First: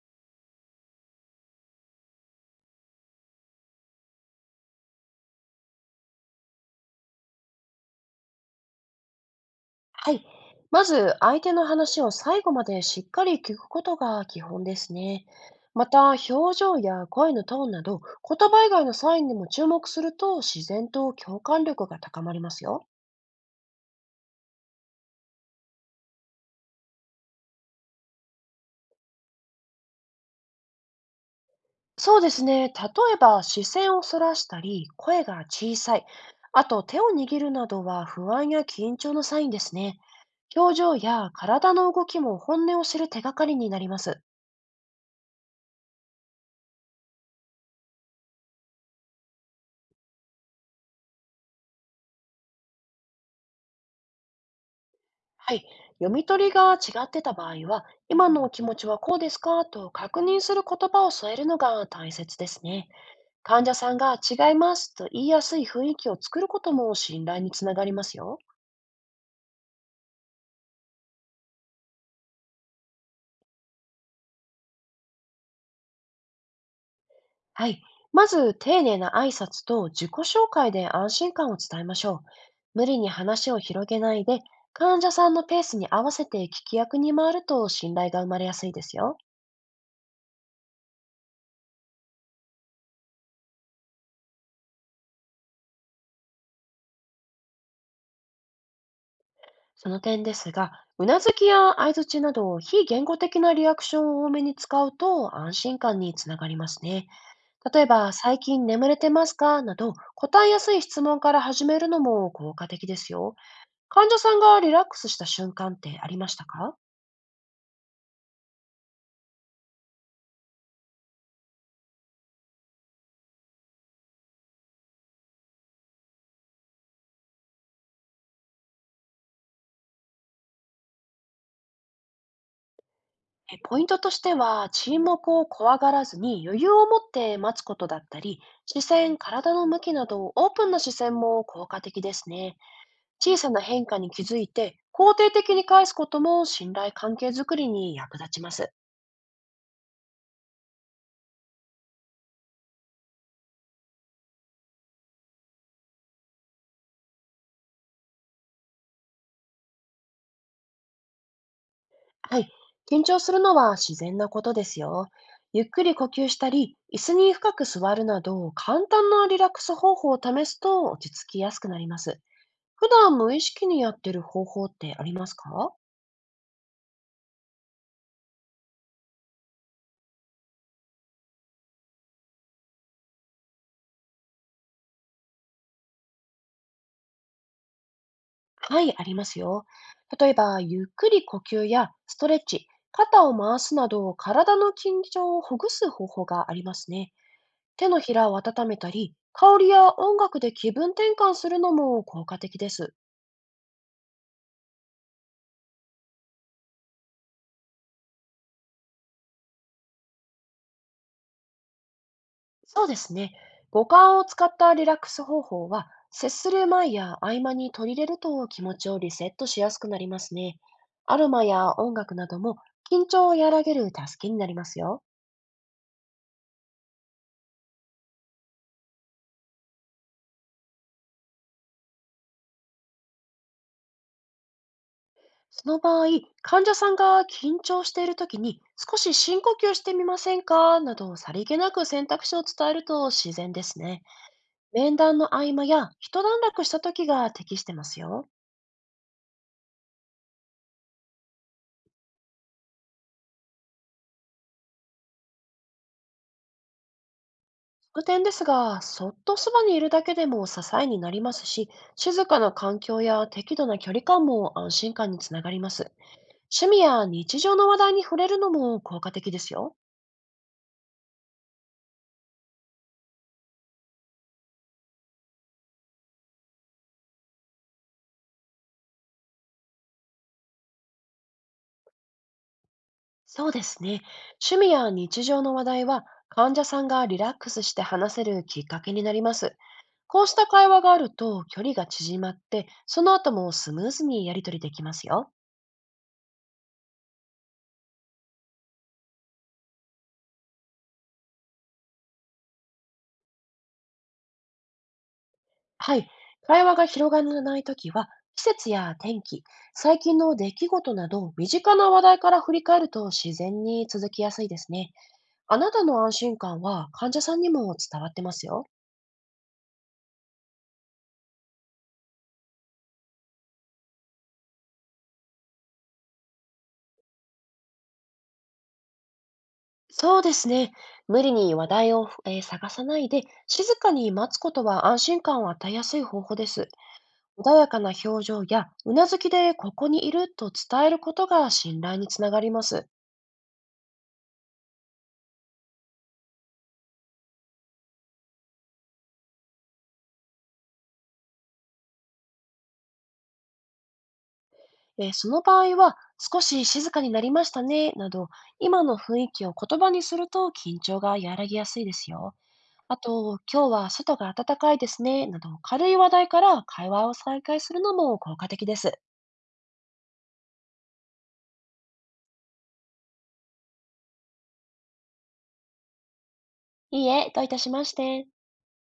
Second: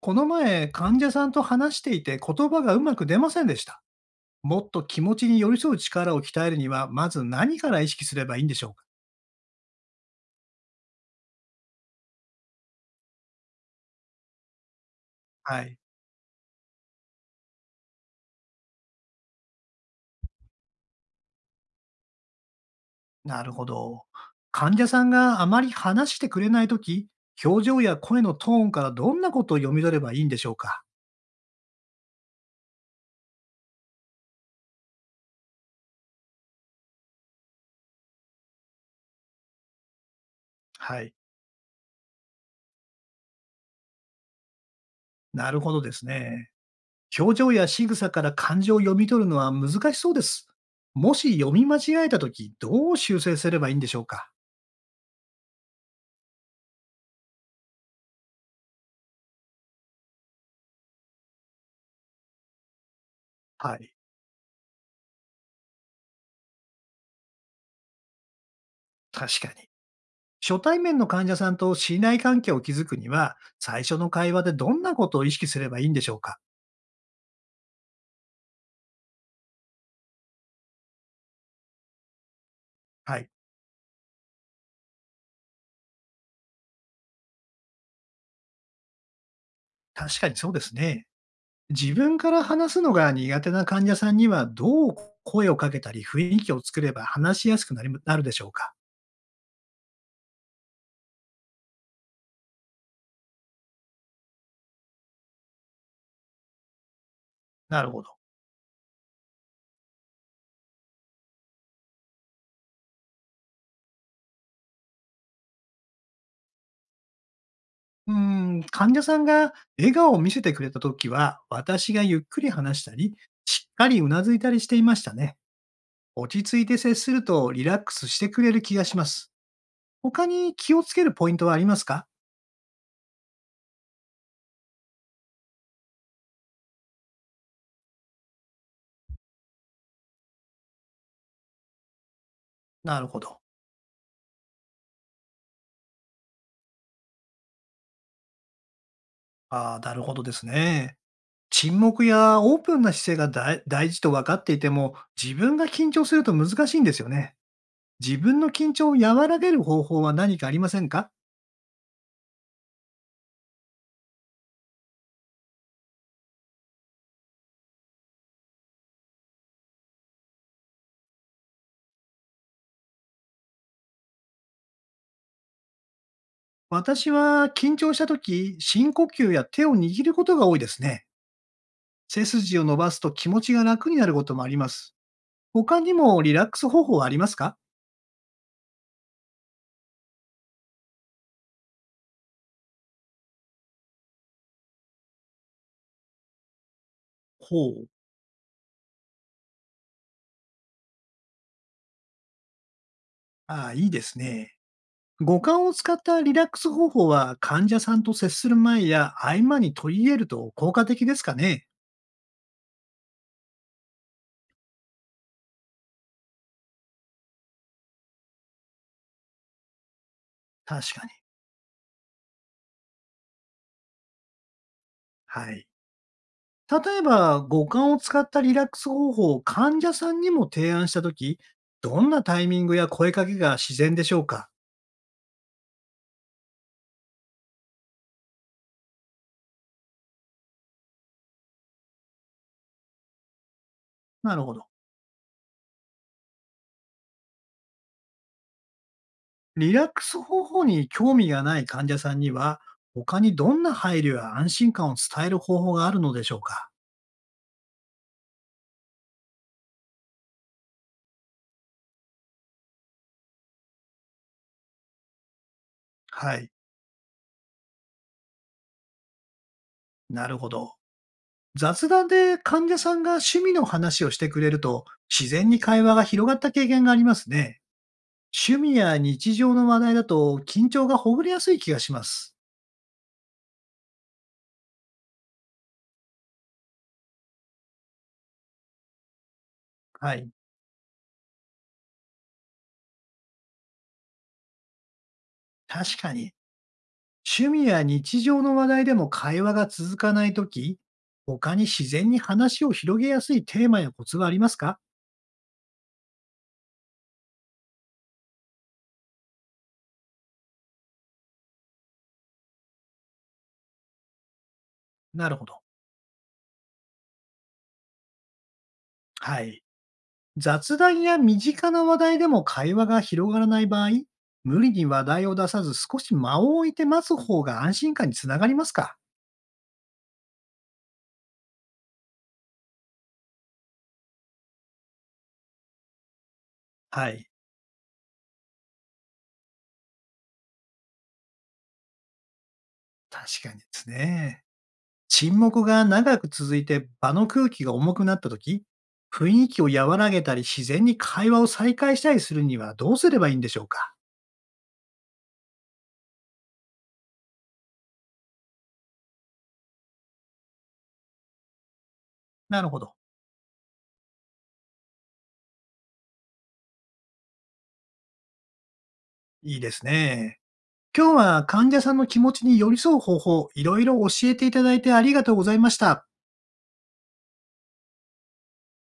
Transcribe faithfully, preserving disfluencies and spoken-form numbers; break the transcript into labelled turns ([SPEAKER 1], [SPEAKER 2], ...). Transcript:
[SPEAKER 1] この前、患者さんと話していて言葉がうまく出ませんでした。もっと気持ちに寄り添う力を鍛えるには、まず何から意識すればいいんでしょうか？
[SPEAKER 2] はい。まず、相手の話を最後までしっかり聞くことが基本ですね。
[SPEAKER 1] はい。
[SPEAKER 2] また、表情や声のトーンなど、言葉以外のサインにも注目すると、自然と共感力が高まりますよ。
[SPEAKER 1] なるほど。患者さんがあまり話してくれないとき、表情や声のトーンからどんなことを読み取ればいいんでしょうか？
[SPEAKER 2] そうですね。例えば、視線をそらしたり、声が小さい。あと、手を握るなどは不安や緊張のサインですね。表情
[SPEAKER 1] はい。
[SPEAKER 2] や体の動きも本音を知る手がかりになります。
[SPEAKER 1] なるほどですね。表情や仕草から感情を読み取るのは難しそうです。もし読み間違えたとき、どう修正すればいいんでしょうか？
[SPEAKER 2] はい。読み取りが違ってた場合は、今のお気持ちはこうですかと確認する言葉を添えるのが大切ですね。患者
[SPEAKER 1] は
[SPEAKER 2] さ
[SPEAKER 1] い。
[SPEAKER 2] んが違いますと言いやすい雰囲気を作ることも信頼につながりますよ。
[SPEAKER 1] 確かに。初対面の患者さんと信頼関係を築くには、最初の会話でどんなことを意識すればいいんでしょうか？
[SPEAKER 2] はい。まず、丁寧な挨拶と自己紹介で安心感を伝えましょう。無理に
[SPEAKER 1] はい。
[SPEAKER 2] 話を広げないで、患者さんのペースに合わせて聞き役に回ると信頼が生まれやすいですよ。
[SPEAKER 1] 確かにそうですね。自分から話すのが苦手な患者さんには、どう声をかけたり雰囲気を作れば話しやすくなりなるでしょうか？
[SPEAKER 2] その点ですが、うなずきや相づちなど非言語的なリアクションを多めに使うと安心感につながりますね。例
[SPEAKER 1] な
[SPEAKER 2] え
[SPEAKER 1] るほ
[SPEAKER 2] ば、
[SPEAKER 1] ど。
[SPEAKER 2] 最近眠れてますかなど答えやすい質問から始めるのも効果的ですよ。患者さんがリラックスした瞬間ってありましたか？
[SPEAKER 1] うーん、患者さんが笑顔を見せてくれたときは、私がゆっくり話したり、しっかりうなずいたりしていましたね。落ち着いて接するとリラックスしてくれる気がします。他に気をつけるポイントはありますか？
[SPEAKER 2] えポイントとしては、沈黙を怖がらずに余裕を持って待つことだったり、視線、体の向きなどオープンな視線も効果的ですね。
[SPEAKER 1] なるほ
[SPEAKER 2] 小
[SPEAKER 1] ど。
[SPEAKER 2] さな変化に気づいて、肯定的に返すことも信頼関係づくりに役立ちます。
[SPEAKER 1] ああ、なるほどですね。沈黙やオープンな姿勢が大大事と分かっていても、自分が緊張すると難しいんですよね。自分の緊張を和らげる方法は何かありませんか？
[SPEAKER 2] はい。緊張するのは自然なことですよ。ゆっくり呼吸したり、椅子に深く座るなど、簡単なリラックス方法を試すと落ち着きやすくなります。普段無意識にやってる方法ってありますか？
[SPEAKER 1] 私は緊張した時、深呼吸や手を握ることが多いですね。背筋を伸ばすと気持ちが楽になることもあります。他にもリラックス方法はありますか？
[SPEAKER 2] はい、ありますよ。例えば、ゆっくり呼吸やストレッチ、肩を回すなど、体の緊張をほぐす方法がありますね。
[SPEAKER 1] ほ
[SPEAKER 2] 手
[SPEAKER 1] う。
[SPEAKER 2] のひらを温めたり、香りや音楽で気分転換するのも効果的です。
[SPEAKER 1] ああ、いいですね。五感を使ったリラックス方法は患者さんと接する前や合間に取り入れると効果的ですかね？
[SPEAKER 2] そうですね。五感を使ったリラックス方法は、接する前や合間に取り入れると気持ちをリセットしやすくなりますね。
[SPEAKER 1] 確か
[SPEAKER 2] ア
[SPEAKER 1] に。
[SPEAKER 2] ロマや音楽なども緊張を和らげる助けになりますよ。
[SPEAKER 1] はい。例えば、五感を使ったリラックス方法を患者さんにも提案したとき、どんなタイミングや声かけが自然でしょうか？
[SPEAKER 2] その場合、患者さんが緊張しているときに少し深呼吸してみませんかなど、さりげなく選択肢を伝えると自然ですね。
[SPEAKER 1] なるほど。
[SPEAKER 2] 面談の合間や一段落した時が適してますよ。
[SPEAKER 1] リラックス方法に興味がない患者さんには、他にどんな配慮や安心感を伝える方法があるのでしょうか？
[SPEAKER 2] 特典ですが、そっとそばにいるだけでも支えになりますし、静かな環境や適度な距離感も安心感につながります。
[SPEAKER 1] はい。
[SPEAKER 2] 趣味や日常の話題に触れるのも効果的ですよ。
[SPEAKER 1] なるほど。雑談で患者さんが趣味の話をしてくれると、自然に会話が広がった経験がありますね。趣味や日常の話題だと緊張がほぐれやすい気がします。
[SPEAKER 2] そうですね。趣味や日常の話題は患者さんがリラックスして話せるきっかけになります。
[SPEAKER 1] は
[SPEAKER 2] こう
[SPEAKER 1] い。
[SPEAKER 2] した会話があると距離が縮まって、その後もスムーズにやり取りできますよ。
[SPEAKER 1] 確かに、趣味や日常の話題でも会話が続かないとき、他に自然に話を広げやすいテーマやコツはありますか？
[SPEAKER 2] はい。会話が広がらないときは、季節や天気、最近の出来事など、身近な話題から振り返ると自然に続きやすいですね。
[SPEAKER 1] なるほ
[SPEAKER 2] あ
[SPEAKER 1] ど。
[SPEAKER 2] なたの安心感は患者さんにも伝わってますよ。
[SPEAKER 1] はい。雑談や身近な話題でも会話が広がらない場合、無理に話題を出さず少し間を置いて待つ方が安心感につながりますか？
[SPEAKER 2] そうですね。無理に話題を、えー探さないで、静かに待つことは安心感を与えやすい方法です。
[SPEAKER 1] はい。
[SPEAKER 2] 穏やかな表情や、うなずきでここにいると伝えることが信頼につながります。
[SPEAKER 1] 確かにですね。沈黙が長く続いて場の空気が重くなった時、雰囲気を和らげたり自然に会話を再開したりするにはどうすればいいんでしょうか？
[SPEAKER 2] で、その場合は、少し静かになりましたね、など、今の雰囲気を言葉にすると緊張が和らぎやすいですよ。
[SPEAKER 1] なるほど。
[SPEAKER 2] あと、今日は外が暖かいですね、など、軽い話題から会話を再開するのも効果的です。
[SPEAKER 1] いいですね。今日は患者さんの気持ちに寄り添う方法、いろいろ教えていただいてありがとうございました。
[SPEAKER 2] いいえ、どういたしまして。